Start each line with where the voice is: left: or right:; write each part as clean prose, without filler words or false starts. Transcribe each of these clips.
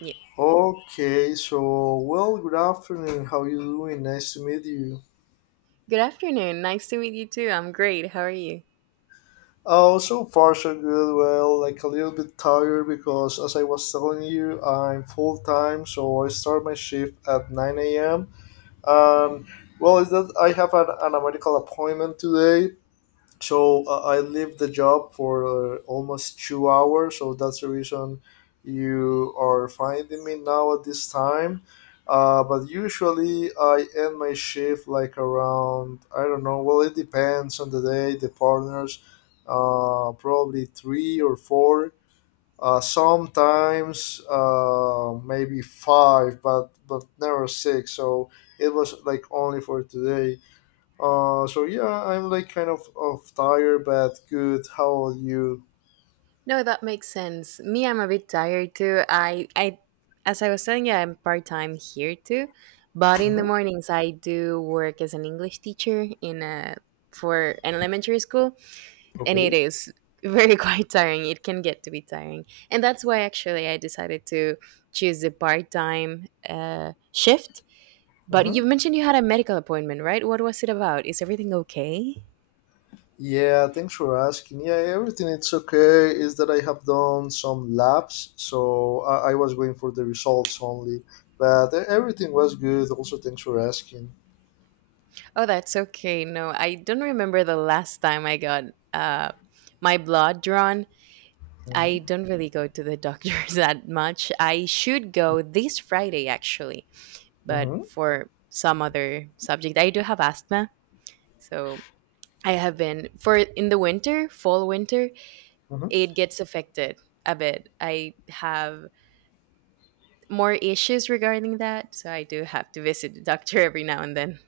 right: Yeah.
left: Okay, so well, good afternoon. How you doing? Nice to meet you.
right: Good afternoon. Nice to meet you too. I'm great. How are you?
left: Oh, so far so good. Well, like a little bit tired because, as I was telling you, I'm full time, so I start my shift at 9 a.m. Um, well, is that I have an medical appointment today. So I leave the job for almost 2 hours. So that's the reason you are finding me now at this time. But usually I end my shift like around, I don't know. Well, it depends on the day, the partners. Probably three or four. Sometimes maybe five, but never six. So it was like only for today. So yeah, I'm like kind of tired, but good. How are you?
right: No, that makes sense. Me, I'm a bit tired too. As I was telling you, I'm part time here too, but in the
left: Hmm.
right: mornings I do work as an English teacher in a for an elementary school, and it
left: Okay.
right: is very quite tiring. It can get to be tiring, and that's why actually I decided to choose the part time shift. But you
left: Hmm.
right: mentioned you had a medical appointment, right? What was it about? Is everything okay?
left: Yeah, thanks for asking. Yeah, everything it's okay. Is that I have done some labs, so I was going for the results only, but everything was good. Also, thanks for asking.
right: Oh, that's okay. No, I don't remember the last time I got uh, my blood drawn. I
left: Hmm.
right: don't really go to the doctors that much. I should go this Friday, actually, but
left: Hmm.
right: for some other subject. I do have asthma, so I have been for in the winter, fall, winter,
left: Hmm.
right: it gets affected a bit. I have more issues regarding that, so I do have to visit the doctor every now and then.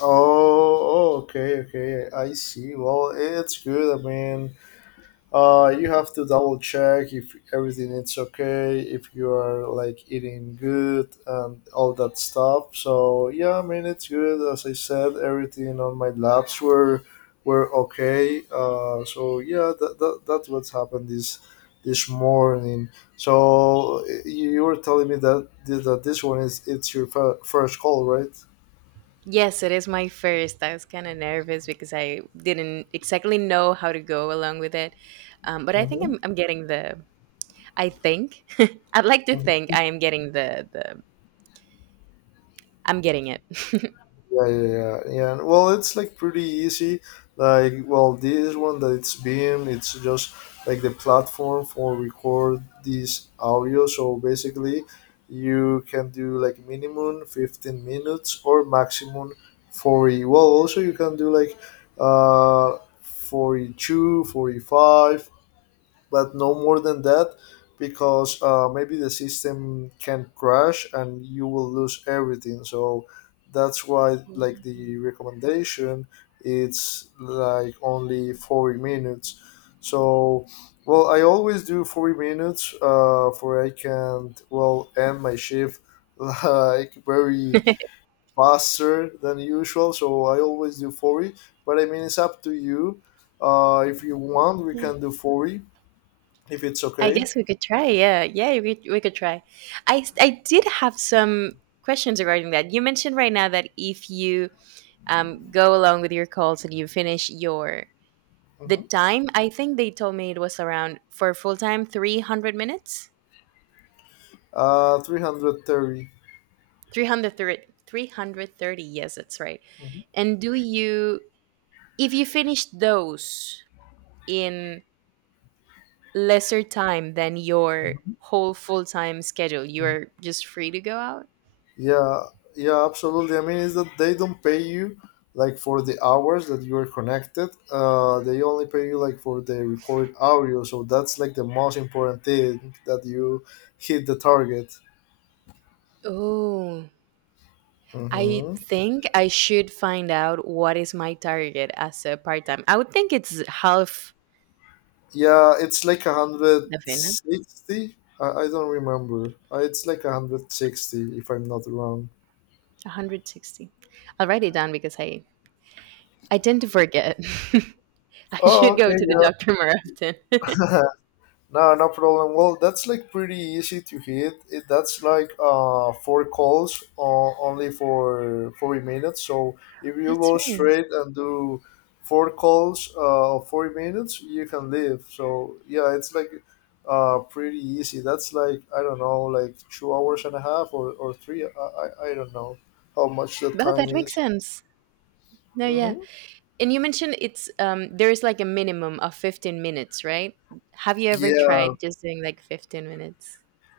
left: Oh, oh, okay, okay. I see. Well, it's good. I mean, you have to double check if everything is okay, if you are like eating good and all that stuff. So yeah, I mean it's good. As I said, everything on my labs were okay. So yeah, that's what's happened this morning. So you were telling me that this one is it's your first call, right?
right: Yes, it is my first. I was kind of nervous because I didn't exactly know how to go along with it. But I think
left: Mm-hmm.
right: I'm getting the, I think, I'd like to think I am getting the I'm getting it.
left: Yeah, yeah, yeah, yeah. Well, it's like pretty easy. Like, well, this one that it's Beam, it's just like the platform for record this audio. So basically, you can do like minimum 15 minutes or maximum 40. Well, also you can do like 42, 45, but no more than that, because maybe the system can crash and you will lose everything, so that's why like the recommendation it's like only 40 minutes. So well, I always do 40 minutes, for I can well end my shift like very faster than usual, so I always do 40. But I mean, it's up to you. If you want, we
right: Yeah.
left: can do 40 if it's
right: I
left: okay.
right: guess we could try. Yeah. Yeah. We could try. I did have some questions regarding that. You mentioned right now that if you go along with your calls and you finish your, the
left: Mm-hmm.
right: time, I think they told me it was around for full time 300 minutes.
left: 330.
right: 330. 330, yes, that's right. And do you if you finish those in lesser time than your whole full-time schedule, you're just free to go out.
left: Yeah, yeah, absolutely. I mean, is that they don't pay you like for the hours that you are connected. They only pay you like for the recorded audio. So that's like the most important thing, that you hit the target.
right: Oh, I
left: Hmm.
right: think I should find out what is my target as a part-time. I would think it's half
left: Yeah, it's like a hundred
right: the fin
left: sixty. I don't remember. It's like a hundred sixty if I'm not wrong.
right: 160. I'll write it down because I tend to forget. I
left: Oh,
right: should go
left: okay.
right: to the
left: Yeah.
right: doctor more often.
left: No, no problem. Well, that's like pretty easy to hit. That's like four calls, only for 40 minutes. So if you
right: That's
left: go
right: right.
left: straight and do four calls of 40 minutes, you can leave. So yeah, it's like pretty easy. That's like, I don't know, like 2 hours and a half, or three. I don't know how much the
right: But
left: time
right: that makes
left: is.
right: sense. No, yeah.
left: Mm-hmm.
right: And you mentioned it's there is like a minimum of 15 minutes, right? Have you ever
left: Yeah,
right: tried just doing like 15 minutes?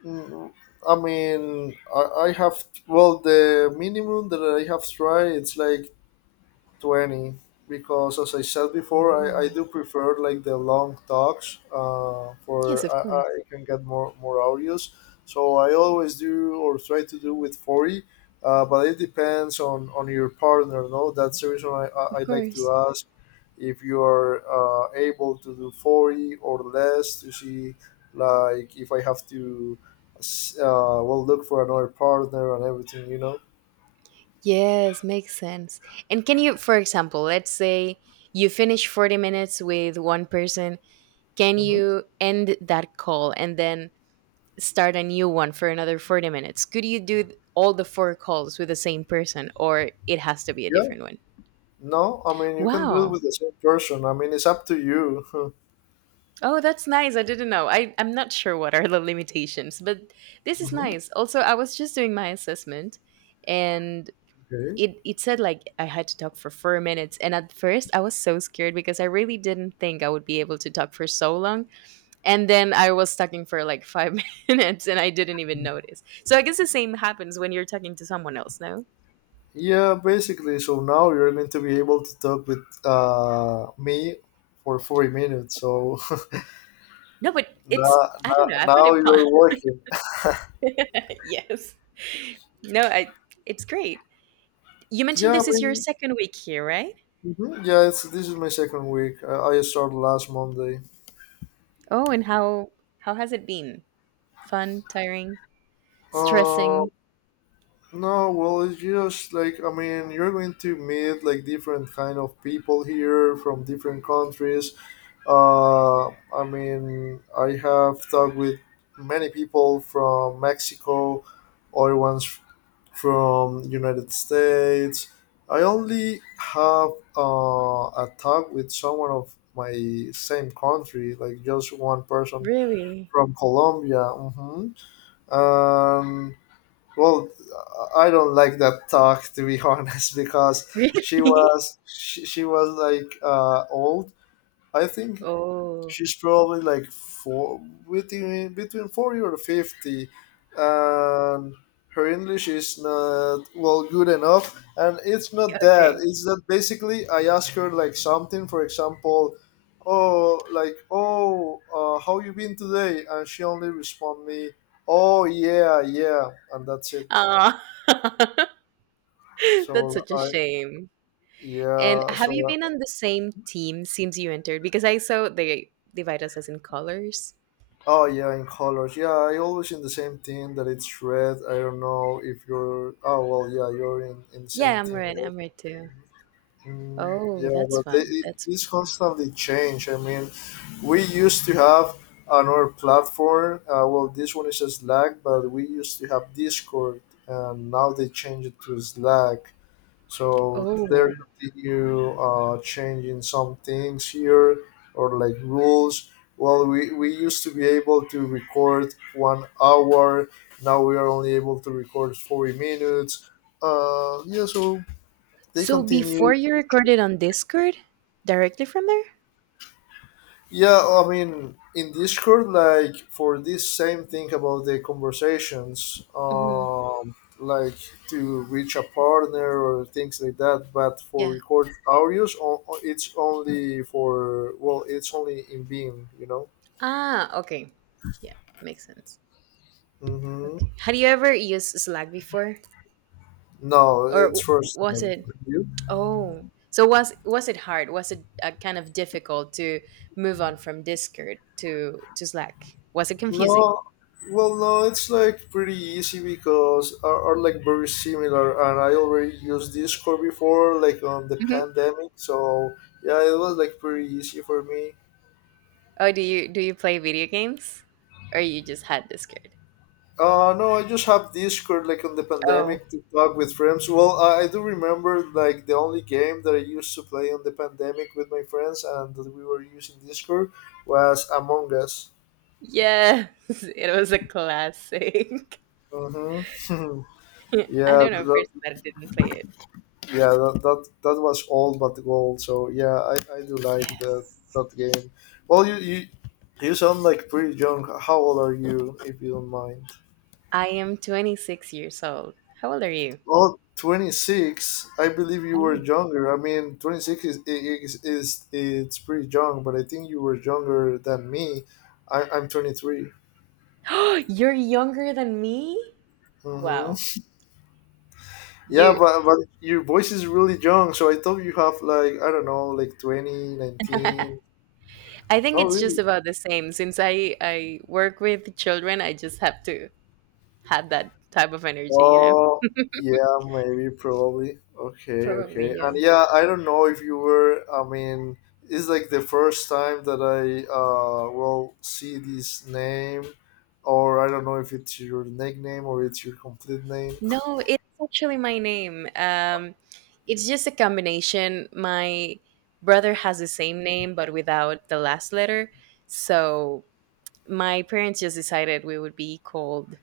left: Mm, I mean, I have, well, the minimum that I have tried, it's like 20, because as I said before I
right: Oh.
left: do prefer like the long talks,
right: Yes,
left: for
right: of
left: I,
right: course.
left: I can get more audios, so I always do or try to do with 40. But it depends on your partner. No, that's the reason I
right: Of
left: like to
right: course.
left: ask if you are able to do 40 or less, to see like if I have to, uh, well, look for another partner and everything.
right: Yes, makes sense. And can you, for example, let's say you finish 40 minutes with one person, can
left: Hmm.
right: you end that call and then start a new one for another 40 minutes? Could you do all the four calls with the same person, or it has to be a different one?
left: No, I mean, you can do it
right: Wow.
left: with the same person. I mean, it's up to you.
right: Oh, that's nice. I didn't know. I'm not sure what are the limitations, but this is
left: Hmm.
right: nice. Also, I was just doing my assessment, and
left: Okay.
right: it said like I had to talk for 4 minutes. And at first, I was so scared because I really didn't think I would be able to talk for so long. And then I was talking for like five minutes and I didn't even notice. So I guess the same happens when you're talking to someone else, no?
left: Yeah, basically. So now you're going to be able to talk with me for 40 minutes. So
right: No, but it's,
left: now,
right: I
left: now,
right: don't know. I find
left: now
right: it fun.
left: you're working.
right: Yes. No, I, it's great. You mentioned
left: Yeah, I
right: this is your
left: mean,
right: second week here, right?
left: mhm, yeah. It's This is my second week. I started last Monday.
right: Oh, and how has it been? Fun, tiring,
left: Um,
right: stressing?
left: No, well, it's just like, I mean, you're going to meet like different kind of people here from different countries. I mean, I have talked with many people from Mexico, other ones from United States. I only have uh, a talk with someone of my same country, like just one person
right: Really?
left: from Colombia. Hmm. Um, well, I don't like that talk, to be honest, because
right: Really?
left: she was like old. I think
right: Oh,
left: she's probably like four between 40 or 50, and her English is not well good enough. And it's not that.
right: okay.
left: It's that basically I ask her like something. For example, oh, like, oh, how you been today? And she only respond me, oh yeah yeah, and that's it.
right: Ah, that's
left: So
right: such a
left: I
right: shame. And
left: Yeah,
right: have you
left: so.
right: been on the same team since you entered? Because I saw they divide us as in colors.
left: Oh yeah, in colors. Yeah, I always in the same team that it's red. I don't know if you're, oh, well, yeah, you're in the
right: Yeah,
left: same
right: I'm
left: team,
right: red.
left: right?
right: I'm red too.
left: Mm,
right: Oh,
left: yeah,
right: that's
left: but
right: fun. That's fun
left: this
right: too.
left: constantly change. I mean, we used to have another platform. Well, this one is Slack, but we used to have Discord, and now they change it to Slack. So there
right: Oh,
left: continue changing some things here or like rules. Well, we used to be able to record 1 hour. Now we are only able to record 40 minutes. Yeah, so they
right: so before
left: continue.
right: you recorded on Discord, directly from there?
left: Yeah, I mean, in Discord, like for this same thing about the conversations,
right: Mm-hmm.
left: like to reach a partner or things like that. But for
right: Yeah.
left: record audios, it's only for well, it's only in Beam.
right: Ah, okay. Yeah, makes sense.
left: Mm-hmm.
right: Okay. Had you ever used Slack before,
left: No,
right: or
left: it's first
right: was
left: name.
right: it? Oh, so was it hard? Was it kind of difficult to move on from Discord to Slack? Was it confusing?
left: No, well, no, it's like pretty easy because are like very similar, and I already used Discord before, like on the
right: Hmm.
left: pandemic. So yeah, it was like pretty easy for me.
right: Oh, do you play video games, or you just had Discord?
left: No, I just have Discord like on the
right: Oh,
left: pandemic to talk with friends. Well, I do remember like the only game that I used to play on the pandemic with my friends and that we were using Discord was Among Us.
right: yes, it was a classic.
left: Mm-hmm.
right: I don't
left: Yeah,
right: know no, a
left: that
right: person that didn't play it.
left: yeah, that was all but gold, so yeah, I do like that
right: Yes,
left: that game. Well, you sound like pretty young. How old are you, if you don't mind?
right: I am 26 years old. How old are you?
left: Well, 26, I believe
right: I
left: you were
right: am.
left: younger. I mean, 26 is it's pretty young, but I think you were younger than me. I'm 23.
right: You're younger than me?
left: Hmm.
right: Wow.
left: Yeah,
right: You
left: but your voice is really young, so I thought you have like, I don't know, like twenty, nineteen. 19.
right: I think
left: No,
right: it's just
left: really?
right: about the same. Since I work with children, I just have to have that type of energy, you know?
left: Oh, yeah, maybe, probably. Okay,
right: Probably,
left: okay. And
right: yeah.
left: yeah, I don't know if you were, I mean, it's like the first time that I will see this name, or I don't know if it's your nickname or it's your complete name.
right: No, it's actually my name. It's just a combination. My brother has the same name but without the last letter. So my parents just decided we would be called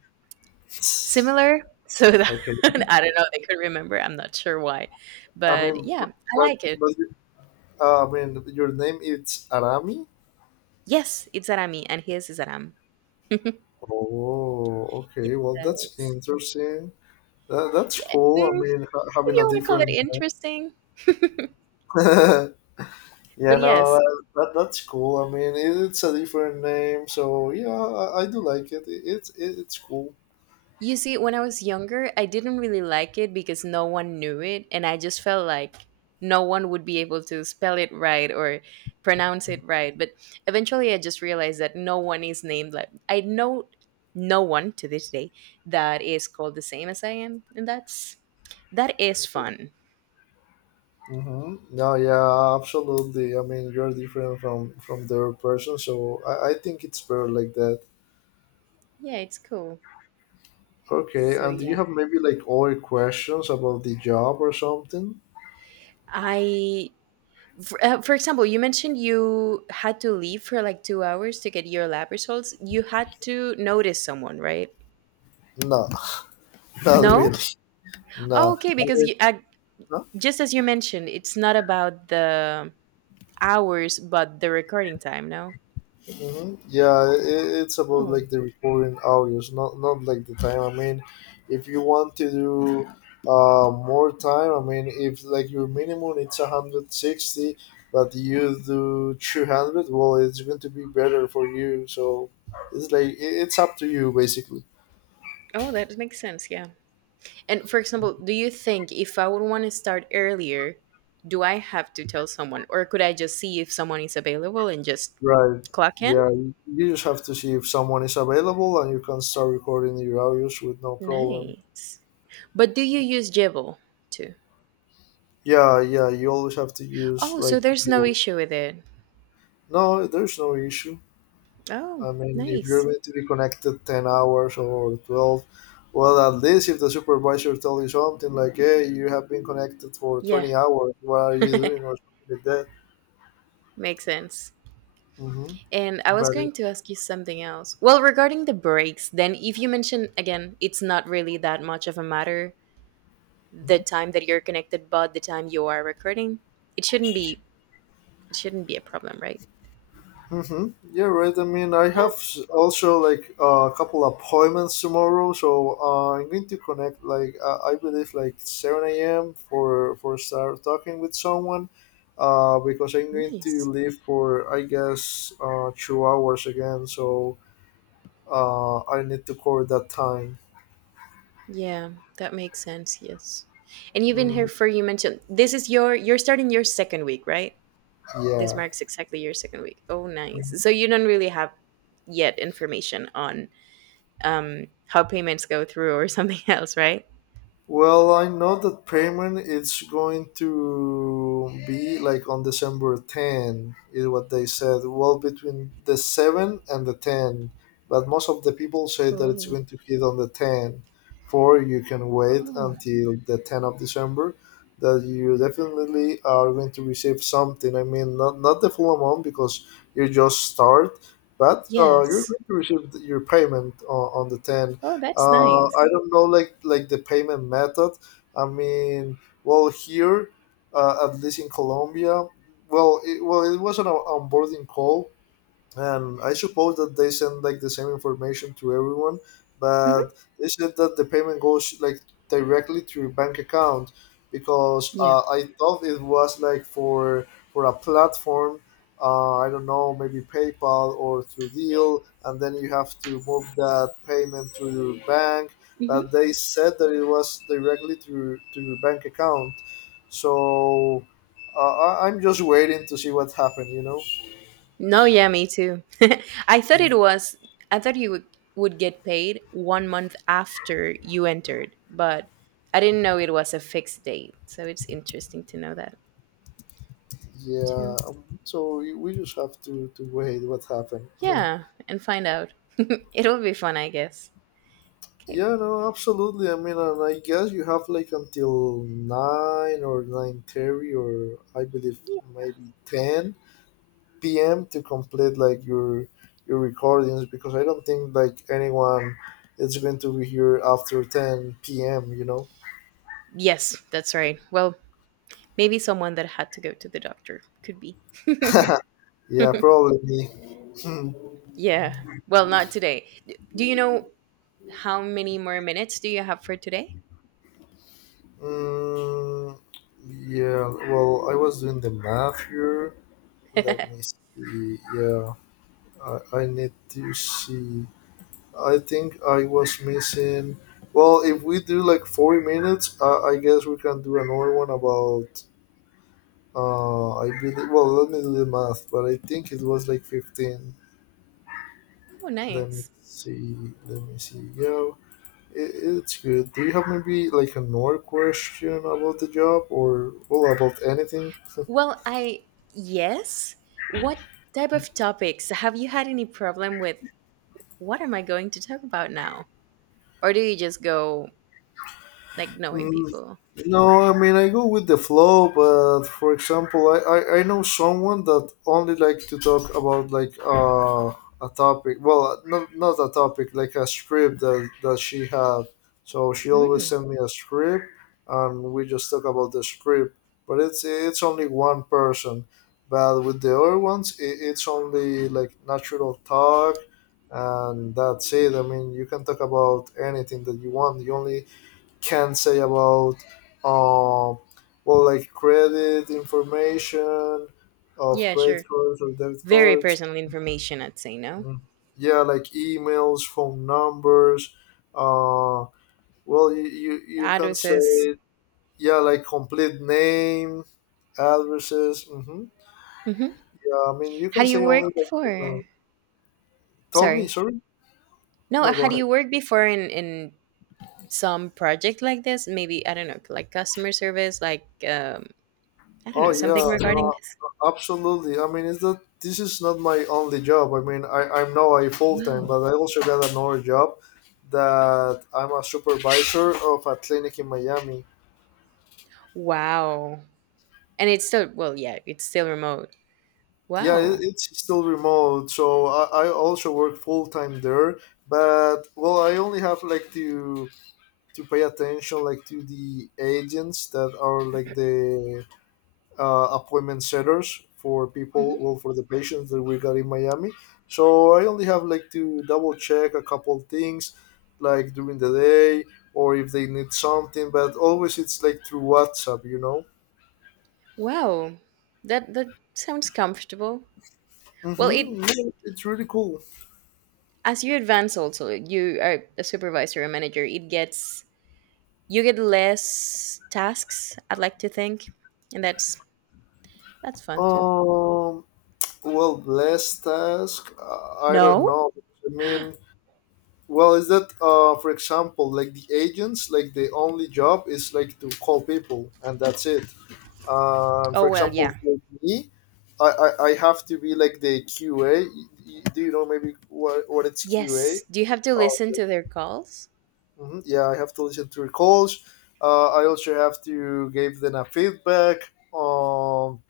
right: Similar, so that
left: Okay.
right: I don't know, they could remember, I'm not sure why,
left: I
right: but
left: mean,
right: yeah, I like it.
left: but I mean, your name is Arami.
right: Yes, it's "Arami" and his is "Aram."
left: Oh, okay. Well, that's
right: Yes.
left: interesting. That's
right: Yeah,
left: cool. I mean, ha
right: if
left: having
right: you
left: a
right: wanna call it
left: different name.
right: interesting. But
left: Yeah, no,
right: yes,
left: that's cool. I mean, it's a different name, so yeah, I do like it. It's cool.
right: you see, when I was younger, I didn't really like it because no one knew it, and I just felt like no one would be able to spell it right or pronounce it right. But eventually, I just realized that no one is named like I know no one to this day that is called the same as I am, and that's that is fun.
left: Mm-hmm. No, yeah, absolutely. I mean, you're different from the other person, so I think it's better like that.
right: Yeah, it's cool.
left: Okay,
right: So
left: and do you
right: yeah,
left: have maybe like other questions about the job or something?
right: I for example, you mentioned you had to leave for like 2 hours to get your lab results. You had to notice someone, right?
left: No, not really.
right: No? Oh,
left: No,
right: okay,
left: I
right: because
left: mean, no?
right: just as you mentioned, it's not about the hours, but the recording time, no?
left: Hmm. Yeah, it's about
right: Oh.
left: like the recording hours, not like the time. I mean, if you want to do more time, I mean, if like your minimum it's 160, but you do 200, well, it's going to be better for you. So it's like, it's up to you basically.
right: Oh, that makes sense, yeah. And for example, do you think if I would want to start earlier, do I have to tell someone, or could I just see if someone is available and just
left: Right.
right: clock in?
left: Yeah, you just have to see if someone is available, and you can start recording your hours with no problem.
right: Nice. But do you use Jibble too?
left: Yeah, yeah, you always have to use,
right: Oh, so
left: like,
right: there's no
left: your...
right: issue with it.
left: No, there's no issue.
right: Oh,
left: I mean, if you're
right: nice.
left: going to be connected 10 hours or 12, well, at least if the supervisor tells you something like, hey, you have been connected for
right: Yeah,
left: 20 hours, what are you doing, or something like that.
right: makes sense.
left: Mm-hmm.
right: And I was
left: But
right: going
left: it-
right: to ask you something else. Well, regarding the breaks, then if you mention again, it's not really that much of a matter the time that you're connected, but the time you are recording, it shouldn't be it shouldn't be a problem, right?
left: Mm-hmm. Yeah, right. I mean, I
right: Yeah,
left: have also like a couple appointments tomorrow, so I'm going to connect like, I believe like 7 a.m. for start talking with someone, because I'm going to
right: nice.
left: leave for, I guess, 2 hours again. So, I need to call that time.
right: Yeah, that makes sense. Yes. And you've been here
left: Mhm.
right: for you mentioned this is your you're starting your second week, right? This
left: Yeah.
right: marks exactly your second week. Oh, nice. So you don't really have yet information on how payments go through or something else, right?
left: Well, I know that payment is going to be like on December 10, is what they said. Well, between the 7 and the 10. But most of the people say that it's
right: Oh.
left: going to hit on the 10. For you can wait
right: Oh,
left: until the 10 of December, that you definitely are going to receive something. I mean, not the full amount because you just start, but you're
right: yes.
left: going to receive your payment on the 10th.
right: Oh, that's
left: I
right: nice.
left: don't know like the payment method. I mean, well here, at least in Colombia, well it was an onboarding call, and I suppose that they send like the same information to everyone,
right: Hmm.
left: but they said that the payment goes like directly to your bank account because
right: Yeah.
left: I thought it was like for a platform. I don't know, maybe PayPal or through Deal, and then you have to move that payment to your bank. But
right: Hmm.
left: they said that it was directly to your bank account. So I'm just waiting to see what happened. You know.
right: No, yeah, me too. I thought it
left: Mhm.
right: was, I thought would get paid one month after you entered, but I didn't know it was a fixed date. So it's interesting to know that
left: Yeah,
right: too.
left: so we just have to wait what happened. Huh.
right: Yeah, and find out. It'll be fun, I guess. Okay.
left: Yeah, no, absolutely. I mean, and I guess you have like until 9 or 9:30, or I believe maybe ten p.m. to complete like your recordings because I don't think like anyone is going to be here after ten p.m. You know.
right: Yes, that's right. Well, maybe someone that had to go to the doctor could be.
left: Yeah, probably me. Hmm.
right: Yeah. Well, not today. Do you know how many more minutes do you have for today?
left: Mm, yeah, well, I was doing the math here.
right: Oh,
left: Let me see. Yeah, I need to see. I think I was missing. Well, if we do like 40 minutes, I guess we can do another one about. I believe. Well, let me do the math, but I think it was like 15. Let me
right: nice.
left: see. Let me see. Yeah, it's good. Do you have maybe like another question about the job or well about anything?
right: Well, I, yes. What type of topics? Have you had any problem with what am I going to talk about now? Or do you just go like knowing
left: Mm,
right: people?
left: no, I mean I go with the flow, but for example, I know someone that only like to talk about like a topic. Well, not a topic, like a script that she had. So she always
right: Hmm.
left: send me a script, and we just talk about the script. But it's only one person. But with the other ones, it's only like natural talk, and that's it. I mean, you can talk about anything that you want. The only can say about um well like credit information of
right: Yeah,
left: credit
right: sure.
left: cards or debit
right: Very
left: cards.
right: personal information, I'd say, no?
left: Mm, yeah, like emails, phone numbers, uh well you
right: Ado
left: can
right: says,
left: say, yeah, like complete name, addresses. Hmm,
right: mm-hmm.
left: yeah, I mean you can
right: Had you
left: say only
right: worked
left: like your
right: for,
left: name. Tell me,
right: sorry.
left: sorry.
right: No,
left: No, go
right: had
left: ahead.
right: you worked before in some project like this? Maybe, I don't know, like customer service, like I don't
left: Oh
right: know, something
left: yeah,
right: regarding
left: no,
right: this?
left: absolutely. I mean, it's that this is not my only job. I mean, I'm now a full time,
right: Wow.
left: but I also got another job that I'm a supervisor of a clinic in Miami.
right: Wow. And it's still well, yeah, it's still remote.
left: Yeah,
right: Wow.
left: it's still remote, so I also work full time there. But well, I only have like to pay attention like to the agents that are like the appointment setters for
right: Mhm.
left: people, well, for the patients that we got in Miami. So I only have like to double check a couple things, like during the day or if they need something. But always it's like through WhatsApp, you know.
right: Wow. That that sounds comfortable. Well, it
left: Mm-hmm. Yeah, it's really cool.
right: as you advance also, you are a supervisor a manager, it gets you get less tasks, I'd like to think, and that's fun too.
left: Um, well, last task. I don't
right: No?
left: know. I mean, well, is that for example, like the agents, like the only job is like to call people, and that's it.
right: Oh
left: For
right: well,
left: example,
right: yeah.
left: for me, I have to be like the QA. Do you know maybe what it's QA?
right: Yes. Do you have to
left: Oh,
right: listen to their calls?
left: mhm, yeah, I have to listen to recalls. I also have to give them a feedback.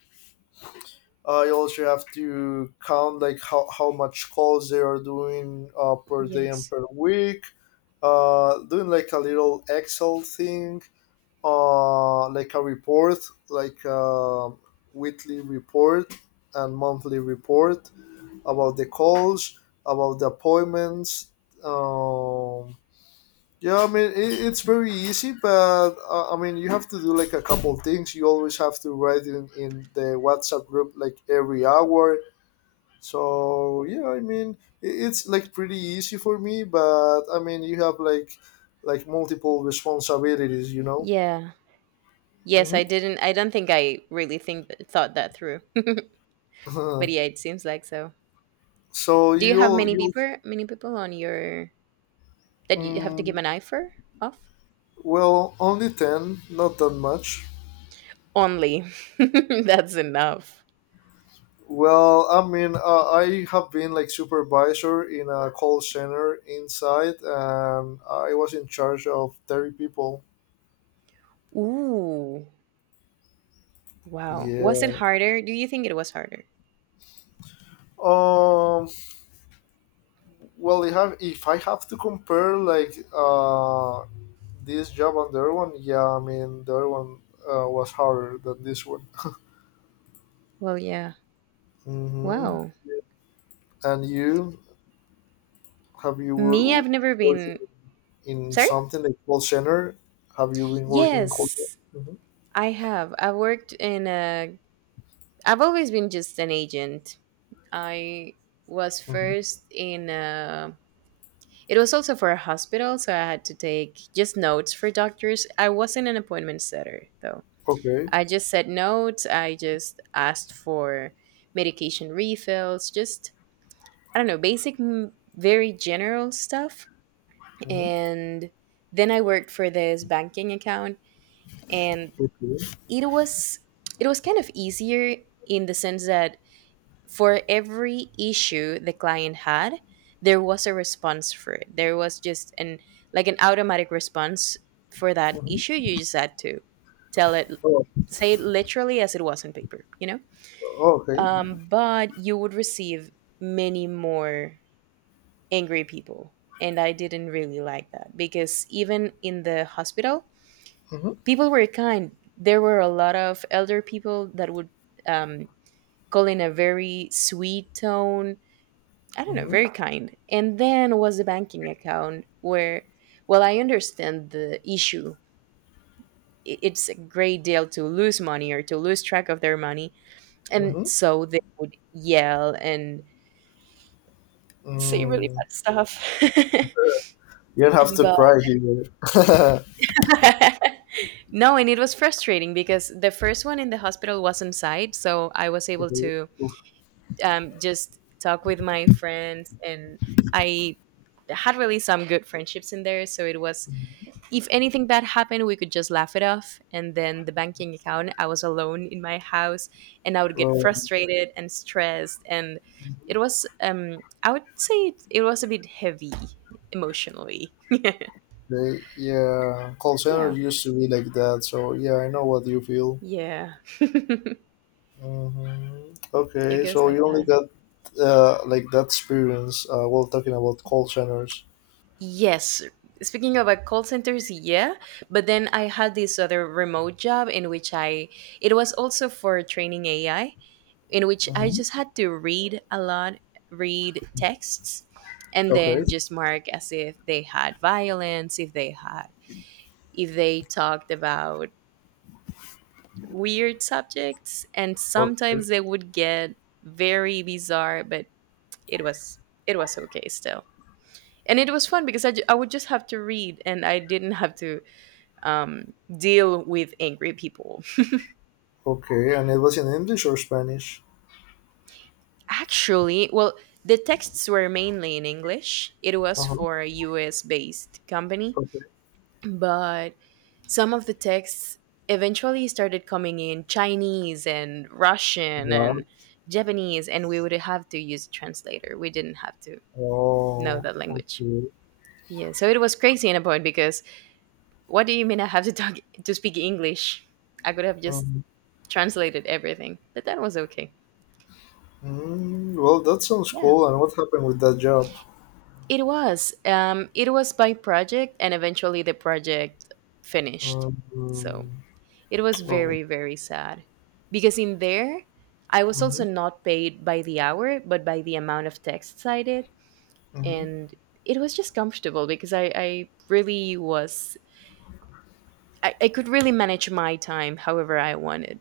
left: I also have to count like how much calls they are doing per day and
right: Yes.
left: per week. Doing like a little Excel thing, like a report, like a weekly report and monthly report about the calls, about the appointments. Um, yeah, I mean it's very easy, but I mean you have to do like a couple things. You always have to write in the WhatsApp group like every hour. So yeah, I mean it's like pretty easy for me, but I mean you have like multiple responsibilities, you know.
right: Yeah. Yes,
left: Hmm.
right: I didn't I don't think I really think thought that through. But yeah, it seems like so.
left: So
right: Do you have
left: you you
right: many people on your that you have to give
left: mm,
right: an eye for off?
left: well only ten, not that much.
right: Only. That's enough.
left: Well, I mean, I have been like supervisor in a call center inside, and I was in charge of 30 people.
right: Ooh. Wow. Was it
left: Yeah.
right: harder? Do you think it was harder?
left: Um, well, if I have to compare like this job and the other one, yeah, I mean the other one was harder than this one.
right: Well, yeah.
left: Mm-hmm.
right: Wow.
left: And you, have you w-
right: Me,
left: w-
right: I've never
left: worked
right: been.
left: in
right: Sorry?
left: something like call center? Have you been working in call center?
right: Yes,
left: Hmm.
right: I have. I worked in a. I've always been just an agent. I was
left: Hmm.
right: first in a it was also for a hospital, so I had to take just notes for doctors. I wasn't an appointment setter, though.
left: Okay.
right: I just said notes. I just asked for medication refills, just, I don't know, basic, very general stuff.
left: Hmm.
right: And then I worked for this banking account, and
left: Okay.
right: it was it was kind of easier in the sense that for every issue the client had there was a response for it there was just an like an automatic response for that issue
left: Hmm.
right: you just had to tell it
left: Oh,
right: say it literally as it was on paper, you know.
left: oh, okay.
right: But you would receive many more angry people, and I didn't really like that because even in the hospital
left: Hmm.
right: people were kind there were a lot of elder people that would um, call in a very sweet tone I don't know,
left: Hmm.
right: very kind. And then was a banking account where, well, I understand the issue. It's a great deal to lose money or to lose track of their money. And
left: Hmm.
right: so they would yell and say really
left: Mm.
right: bad stuff.
left: You don't have to
right: But
left: cry here.
right: no, and it was frustrating because the first one in the hospital was inside. So I was able
left: Okay.
right: to just talk with my friends and I had really some good friendships in there. So it was if anything bad happened, we could just laugh it off. And then the banking account, I was alone in my house and I would get
left: Well,
right: frustrated and stressed. And it was, I would say it was a bit heavy emotionally.
left: okay. Yeah, call center
right: Yeah.
left: used to be like that. So yeah, I know what you feel.
right: Yeah. It
left: Hmm. Okay,
right: goes
left: so
right: like
left: you only
right: that.
left: got like that experience while talking about call centers.
right: Yes. Speaking of call centers, yeah. But then I had this other remote job in which I, it was also for training AI, in which I
left: Hmm.
right: just had to read a lot, read texts, and
left: Okay.
right: then just mark as if they had violence, if they had, if they talked about weird subjects, and sometimes
left: Okay.
right: they would get very bizarre, but it was it was okay still. And it was fun because I would just have to read and I didn't have to deal with angry people.
left: Okay, and it was in English or Spanish?
right: Actually, well, the texts were mainly in English. It was
left: Uh-huh.
right: for a US based company,
left: Okay.
right: but some of the texts eventually started coming in Chinese and Russian
left: Yeah.
right: and Japanese, and we would have to use a translator. We didn't have to know
left: Oh,
right: that language.
left: okay.
right: Yeah, so it was crazy in a point because what do you mean I have to talk to speak English? I could have just
left: Um,
right: translated everything, but that was okay.
left: mm, well, that sounds
right: Yeah,
left: cool. And what happened with that job?
right: it was. It was by project, and eventually the project finished. So
left: Um,
right: it was
left: oh,
right: very, very sad because in there, I was
left: mm-hmm,
right: also not paid by the hour, but by the amount of texts I did.
left: mm-hmm.
right: And it was just comfortable because I really was, I could really manage my time however I wanted.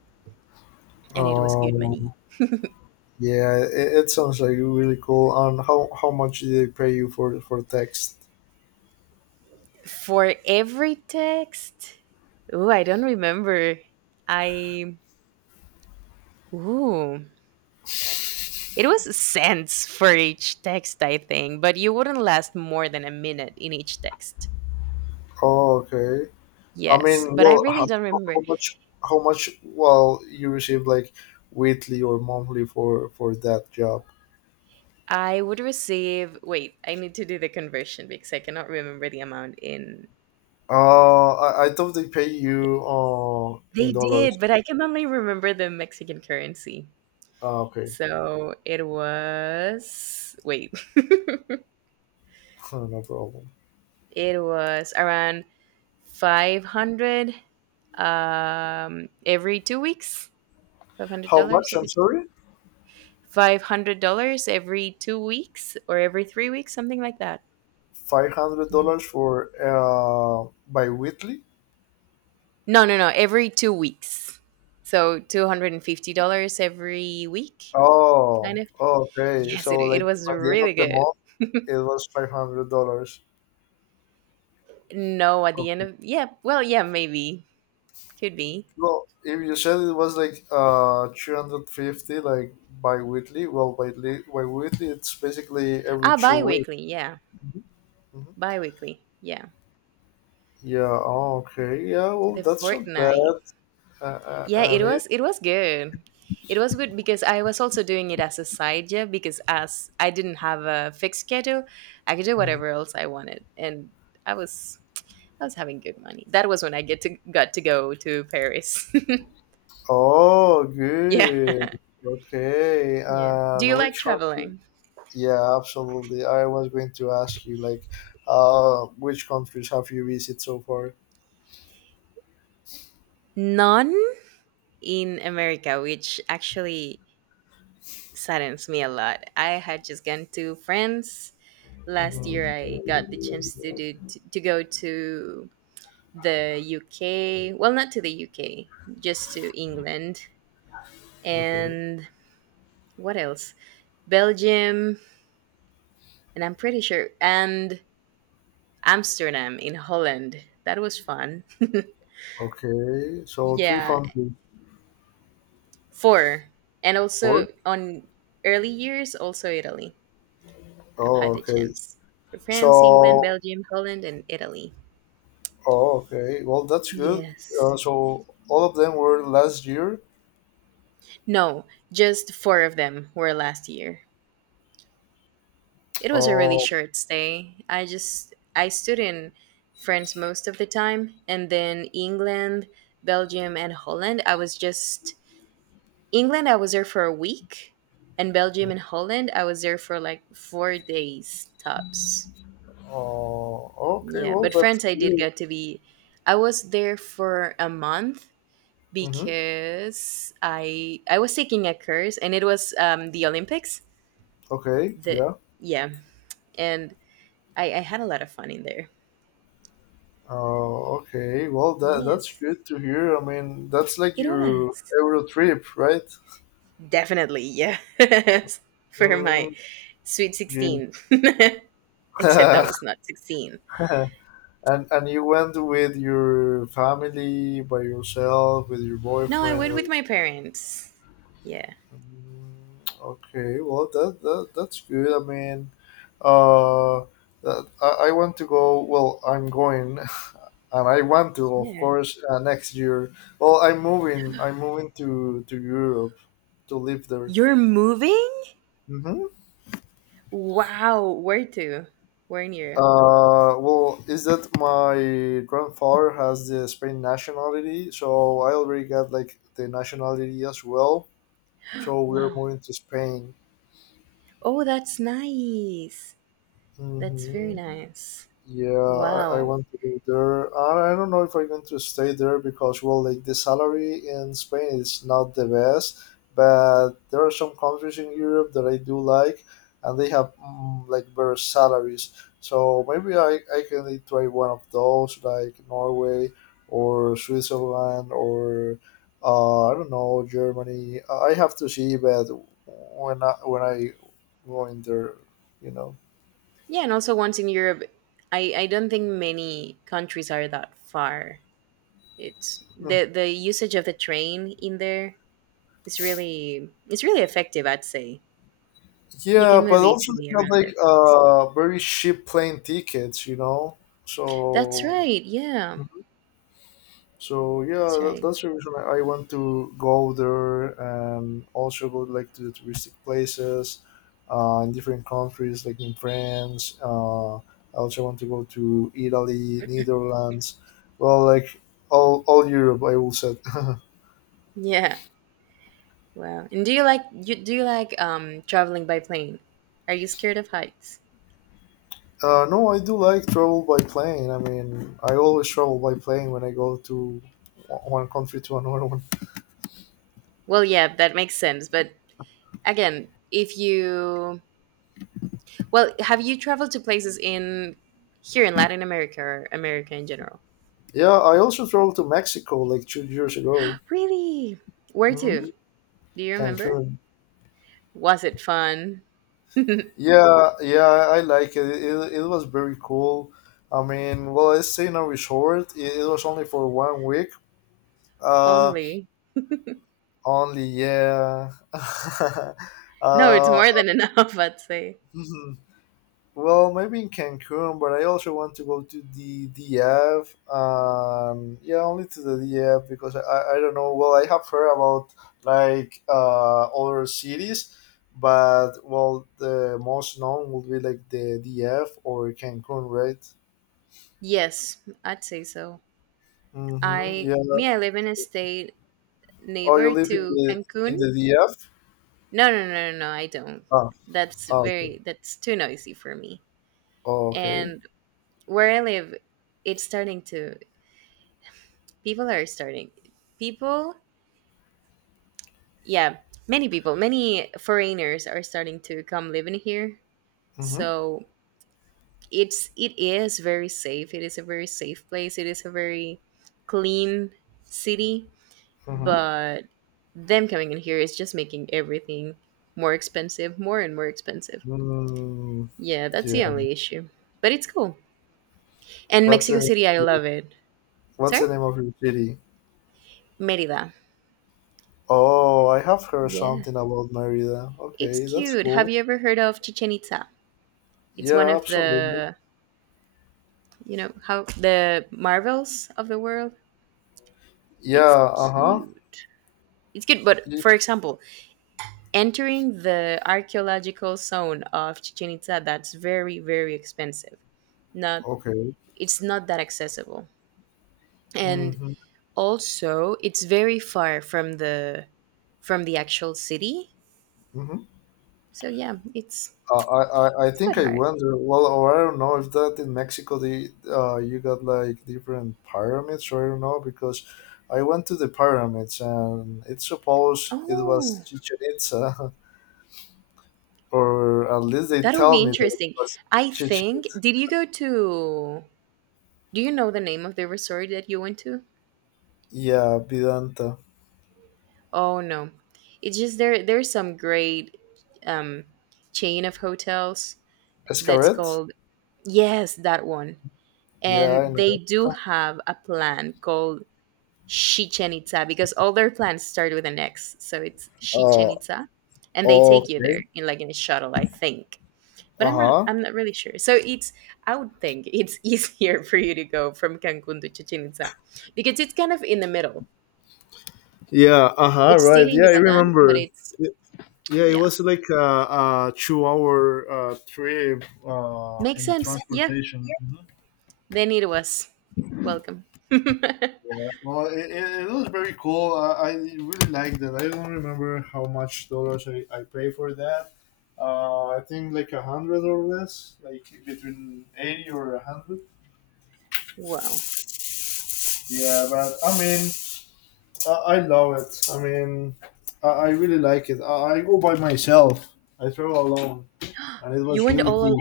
right: And it was good money.
left: Um, yeah, it sounds like really cool. And how much did they pay you for text?
right: For every text, oh, I don't remember. I, ooh, it was cents for each text, I think, but you wouldn't last more than a minute in each text.
left: Oh, okay. I
right: Yes,
left: mean,
right: but I
left: well,
right: really don't remember.
left: how much? How much? Well, you received like weekly or monthly for that job?
right: I would receive, wait, I need to do the conversion because I cannot remember the amount in.
left: I thought they pay you
right: They
left: in dollars.
right: did, but I can only remember the Mexican currency.
left: Ah, okay,
right: So it was, wait,
left: no problem.
right: it was around 500 every 2 weeks, $500
left: How much?
right: every
left: I'm
right: two
left: sorry.
right: $500 every 2 weeks or every 3 weeks, something like that.
left: $500
right: Yes.
left: for bi-weekly.
right: No, no, no, every 2 weeks. So $250 every week kind
left: Oh,
right: of.
left: oh, okay.
right: Yes, it
left: So
right: it
left: like
right: was
left: at the end of
right: really
left: the
right: good.
left: month, it was $500.
right: No, at the end
left: Okay.
right: of yeah, well, yeah, maybe. Could be.
left: Well, if you said it was like 350, like bi-weekly. Well, bi-weekly, it's basically every
right: Ah,
left: 2 weeks.
right: bi-weekly, yeah.
left: Mhm.
right: Bi-weekly. Yeah.
left: Yeah. Oh, okay. Yeah.
right: To
left: Well,
right: the
left: that's not
right: fortnight.
left: bad.
right: Yeah, it
left: And it.
right: was it was good. It was good because I was also doing it as a side job because as I didn't have a fixed schedule, I could do
left: Mm.
right: whatever else I wanted, and I was I was having good money. That was when I get to got to go to Paris.
left: Oh,
right: Yeah,
left: good. Okay.
right: yeah. Do you
left: And
right: like
left: which country?
right: traveling?
left: Yeah, absolutely. I was going to ask you, like, which countries have you visited so far?
right: None in America, which actually saddens me a lot. I had just gone to France last year.
left: Hmm.
right: I got the chance to to go to the UK. Well, not to the UK, just to England.
left: Okay.
right: And what else? Belgium, and I'm pretty sure, and Amsterdam in Holland. That was fun.
left: Okay. So three
right: Yeah,
left: countries.
right: four. And also
left: Four?
right: on early years, also Italy. I've had
left: Oh,
right: the
left: okay.
right: chance. So France, England,
left: So,
right: Belgium, Holland, and Italy.
left: oh, okay. Well, that's good.
right: Yes.
left: So all of them were last year.
right: No, just four of them were last year. It was a really
left: Oh,
right: short stay. I stood in France most of the time and then England, Belgium and Holland. I was just England I was there for a week and Belgium and Holland I was there for like 4 days tops.
left: oh, okay.
right: Yeah,
left: Well,
right: but
left: that's
right: France I did
left: good.
right: get to be I was there for a month
left: Mm-hmm.
right: because I was taking a course and it was the Olympics.
left: Okay.
right: The
left: Yeah.
right: yeah, and I had a lot of fun in there.
left: Oh, okay. Well, that that's
right: Yes,
left: good to hear. I mean, that's like
right: it
left: your
right: was.
left: Euro trip, right?
right: Definitely, yes. For my
left: Mm,
right: sweet
left: you
right: 16. Except that was not 16.
left: and you went with your family by yourself with your
right: No, I
left: boyfriend.
right: went with
left: With-
right: my parents. Yeah.
left: mm, okay, well that's good. I mean, uh, that, I want to go. Well, I'm going, and I want to, of
right: Yeah.
left: course, next year. Well, I'm moving. I'm moving to Europe to live there.
right: You're moving?
left: Hmm.
right: Wow. Where to? Where in Europe?
left: Well, is that my grandfather has the Spain nationality, so I already got like the nationality as well. So we're
right: Wow.
left: moving to Spain.
right: Oh, that's nice. That's very
left: Mm-hmm.
right: nice.
left: Yeah, I
right: Wow.
left: want to go there. I don't know if I'm going to stay there because, well, like the salary in Spain is not the best, but there are some countries in Europe that I do like, and they have like better salaries. So maybe I can try one of those, like Norway or Switzerland or I don't know, Germany. I have to see, but when I go in there, you know.
right: Yeah, and also once in Europe, I don't think many countries are that far. It's the usage of the train in there. It's really effective, I'd say. You can
left: Yeah, but
right: move
left: also
right: easily
left: they have
right: around
left: like
right: that place.
left: very cheap plane tickets, you know.
right: That's
left: So
right: right. Yeah,
left: so yeah,
right: that's right.
left: that's the reason I want to go there and also go like to the touristic places, in different countries like in France. I also want to go to Italy, Netherlands, well, like all Europe, I will say.
right: Yeah. Wow. And do you like you do you like traveling by plane? Are you scared of heights?
left: No, I do like travel by plane. I mean, I always travel by plane when I go to one country to another one.
right: Well, yeah, that makes sense. But again, if you well, have you traveled to places in here in Latin America or America in general?
left: Yeah, I also traveled to Mexico like 2 years ago.
right: Really? Where
left: Hmm.
right: to? Do you remember?
left: Cancun.
right: Was it fun?
left: Yeah, yeah, I like it. It was very cool. I mean, well, I stayed in a resort. It was only for 1 week. Uh,
right: Only.
left: only, yeah.
right: No, it's
left: uh,
right: more than enough, I'd say.
left: Well, maybe in Cancun, but I also want to go to the DF. Yeah, only to the DF because, I don't know. Well, I have heard about like other cities, but well, the most known would be like the DF or Cancun, right?
right: Yes, I'd say so.
left: Mm-hmm. Yeah.
right: I live in a state
left: Oh, you
right: neighbor
left: live
right: to
left: in
right: Cancun.
left: the DF?
right: No, no, no, no, no, I don't.
left: Oh,
right: That's
left: oh, okay.
right: very that's too noisy for me.
left: Oh, okay.
right: And where I live, it's starting to people are starting people, yeah, many people, many foreigners are starting to come live in here.
left: Mm-hmm.
right: So it is very safe. It is a very safe place. It is a very clean city
left: Mm-hmm.
right: but them coming in here is just making everything more expensive, more and more expensive.
left: Mm,
right: Yeah, that's the
left: yeah.
right: only issue. But it's cool. And
left: What's
right: Mexico
left: the
right: City, I love it.
left: what's
right: Sorry?
left: the name of your city?
right: Merida.
left: Oh, I have heard
right: Yeah.
left: something about Merida.
right: It's
left: Okay, that's
right: cute. Have
left: cool.
right: you ever heard of Chichen Itza? It's one
left: Yeah,
right: of
left: absolutely.
right: the, you know, how the marvels of the world.
left: Yeah,
right: It's
left: uh-huh.
right: cute. It's cute, but for example, entering the archaeological zone of Chichen Itza, that's very, very expensive. Not
left: Okay.
right: It's not that accessible and
left: Mm-hmm.
right: also it's very far from the actual city
left: Mm-hmm.
right: so yeah
left: I
right: it's good.
left: think I
right: Hard,
left: wonder, well, or I don't know if that in Mexico, the, you got like different pyramids, or I don't know, because I went to the pyramids and it supposed it was
right: oh,
left: Chichen Itza, or at least they
right: that would be
left: tell me that it
right: interesting.
left: was
right: I
left: Chichen
right: think
left: Itza.
right: did you go to do you know the name of the resort that you went to?
left: Yeah, Vedanta.
right: Oh, no, it's just there there's some great um chain of hotels that's
left: Escaret?
right: called, yes, that one,
left: Yeah, I
right: and they do
left: know.
right: have a plan called Chichen Itza because all their plans start with an X. So it's Chichen
left: Uh,
right: Itza. And they take you there
left: okay.
right: in like in a shuttle, I think. But
left: Uh huh.
right: I'm not really sure. So it's I would think it's easier for you to go from Cancun to Chichen Itza because it's kind of in the middle.
left: Yeah. Uh huh.
right: It's still
left: Right.
right: in
left: Yeah, I
right: Yucatan, but
left: remember.
right: it's
left: Y- Yeah, it
right: yeah.
left: was like a two-hour trip
right: Makes
left: in the
right: sense. Yeah.
left: transportation. Mhm.
right: Then it was. Welcome.
left: Yeah. Well, it was very cool. I really liked it. I don't remember how much dollars I paid for that. I think like 100 or less, like between 80 or 100.
right: Wow.
left: Yeah, but I mean, I love it. I mean, I really like it. I go by myself. I travel alone, and it
right: You
left: was
right: went
left: really
right: all al-
left: cool.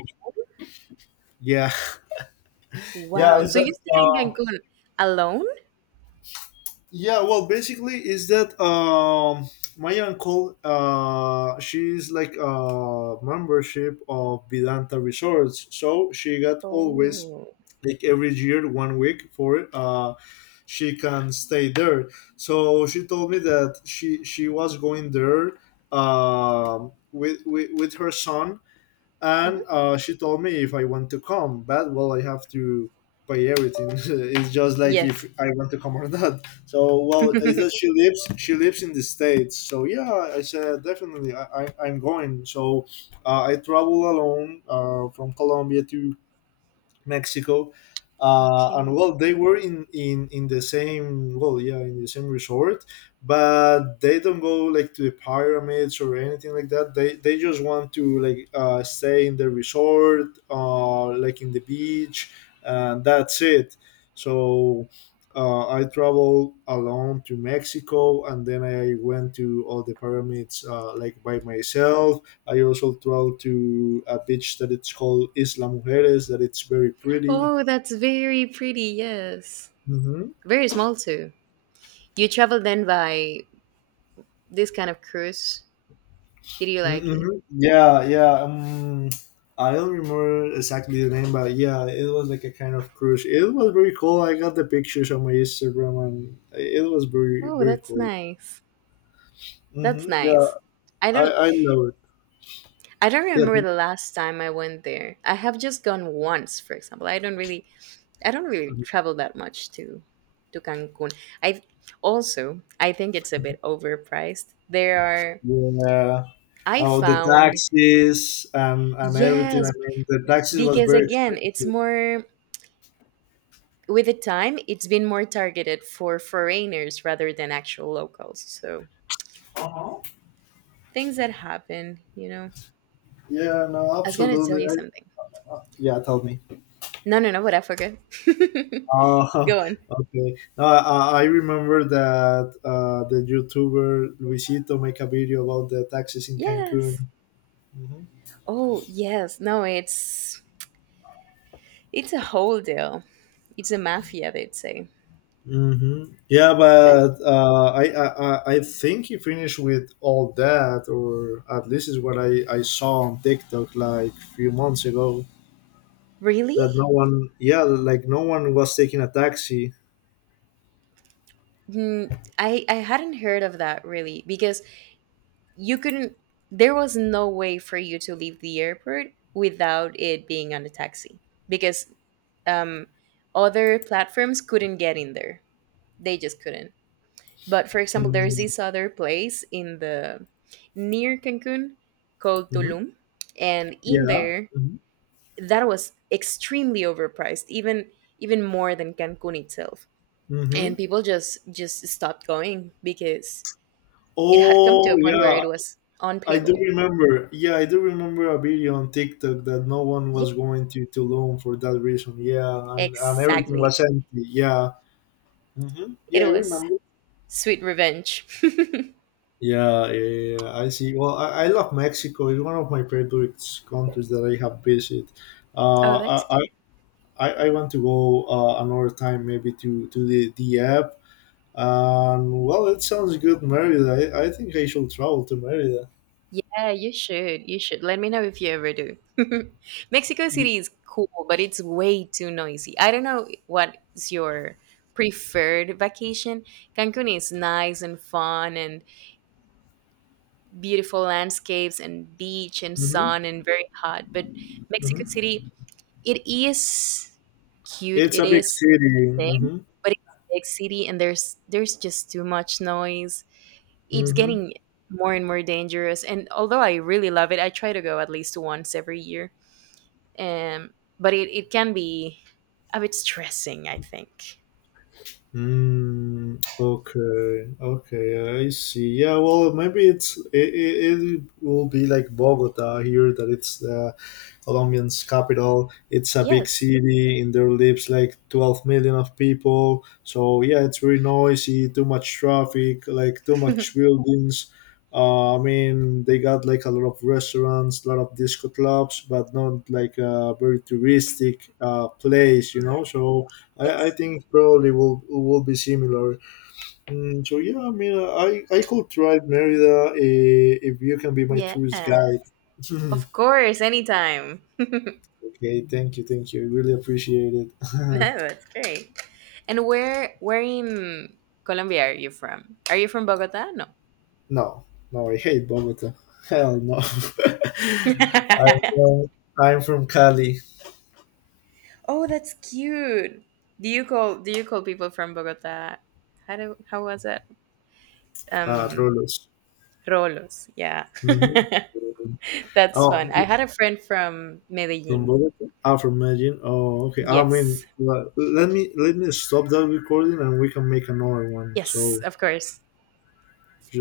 left: Yeah. Yeah,
right: wow.
left: is
right: So you
left: that
right: stayed in Cancun alone?
left: yeah, well, basically is that my uncle she's like a membership of Vedanta Resorts, so she got always
right: Oh.
left: like every year 1 week for she can stay there. So she told me that she was going there, with with her son,
right: Mhm.
left: and she told me if I want to come, but well, I have to pay everything. It's just like if
right: Yes.
left: I want to come or not. So well, is that she lives? She lives in the States. So yeah, I said definitely, I'm going. So I travel alone from Colombia to Mexico. And
right: Okay.
left: well, they were in the same, well, yeah, in the same resort, but they don't go like to the pyramids or anything like that. They just want to like stay in the resort, like in the beach, and that's it. So I traveled alone to Mexico, and then I went to all the pyramids like by myself. I also traveled to a beach that it's called Isla Mujeres, that it's very pretty.
right: Oh, that's very pretty. Yes.
left: Mm-hmm.
right: Very small too. You traveled then by this kind of cruise. Did you like it?
left: Mm-hmm. Yeah, yeah. I don't remember exactly the name, but yeah, it was like a kind of cruise. It was very cool. I got the pictures on my Instagram, and it was very,
right: Oh,
left: very
right: that's
left: cool.
right: nice. That's
left: Mm-hmm. Yeah,
right: nice. I
left: I,
right: don't
left: I love it.
right: I don't
left: Yeah,
right: remember
left: th-
right: the last time I went there. I have just gone once, for example. I don't really travel that much to Cancun. I also I think it's a bit overpriced. There are
left: yeah.
right: I
left: Oh, the
right: found
left: taxis and everything.
right: yes,
left: I mean, the taxis was
right: because
left: very
right: again, it's
left: expensive.
right: more with the time, it's been more targeted for foreigners rather than actual locals. So
left: Uh-huh.
right: things that happen, you know.
left: Yeah, no,
right: I was gonna tell
left: absolutely.
right: you something.
left: Yeah, tell me.
right: No, no, no, but I forgot.
left: Uh,
right: Go on.
left: okay. No, I remember that the YouTuber Luisito make a video about the taxes in Cancun.
right: Yes.
left: Hmm.
right: Oh, yes. No, it's a whole deal. It's a mafia, they'd say.
left: Hmm. Yeah,
right: But
left: but I think he finished with all that, or at least is what I saw on TikTok like few months ago.
right: really?
left: That no one, yeah, like no one was taking a taxi.
right: Mm, I hadn't heard of that really because you couldn't there was no way for you to leave the airport without it being on a taxi because um, other platforms couldn't get in there, they just couldn't. But for example, there's
left: Mm-hmm.
right: this other place in the near Cancun called Tulum, and in
left: Yeah.
right: there
left: Hmm.
right: that was extremely overpriced, even even more than Cancun itself,
left: Hmm.
right: and people just stopped going because it had come to
left: Oh
right: a point
left: yeah,
right: where it was
left: I do
right: unpayable.
left: remember, yeah, I do remember a video on TikTok that no one was going to Tulum for that reason. Yeah, and everything
right: Exactly.
left: was empty. Yeah, hmm, yeah,
right: It
left: I
right: was
left: remember.
right: sweet revenge.
left: Yeah, yeah, I see. Well, I love Mexico. It's one of my favorite countries that I have visited.
right: Oh,
left: Uh,
right: that's
left: I,
right: cute.
left: I want to go another time, maybe to the app. And well, it sounds good, Merida. I think I should travel to Merida.
right: Yeah, you should. You should. Let me know if you ever do. Mexico City is cool, but it's way too noisy. I don't know what is your preferred vacation. Cancun is nice and fun and beautiful landscapes and beach and
left: Hmm.
right: sun and very hot, but Mexico
left: Hmm.
right: City, it is cute.
left: It's
right: It
left: a big
right: is
left: city.
right: interesting,
left: Hmm.
right: but it's a big city and there's just too much noise. It's
left: Mm-hmm.
right: getting more and more dangerous. And although I really love it, I try to go at least once every year. Um, but it can be a bit stressing, I think.
left: Mm, okay, okay, I see. Yeah, well, maybe it will be like Bogota here, that it's the Colombian's capital. It's a big
right: Yes.
left: city, and there lives like 12 million of people. So yeah, it's very noisy, too much traffic, like too much buildings. I mean, they got like a lot of restaurants, a lot of disco clubs, but not like a very touristic place, you
right: Yeah.
left: know. So I
right: Yes.
left: think probably will be similar. Mm, so yeah, I mean, I could try Merida, eh, if you can be my
right: Yeah.
left: tourist guide.
right: Of course. Anytime. No,
left: Okay, thank you, thank you. I really appreciate it.
right: that's great. And where in Colombia are you from? Are you from Bogota? No.
left: No, no, I hate Bogota. Hell no. I'm from, I'm from Cali,
right: Oh, that's cute. Do you call people from Bogota? How was that? Um,
left: Rolos.
right: Rolos, yeah.
left: Hmm.
right: That's fun.
left: Oh,
right: I had a friend from
left: from
right: Medellin.
left: Bogota? Ah, from Medellin. Oh, okay. I mean,
right: Yes.
left: let me stop that recording and we can make another one.
right: Yes,
left: So.
right: of course.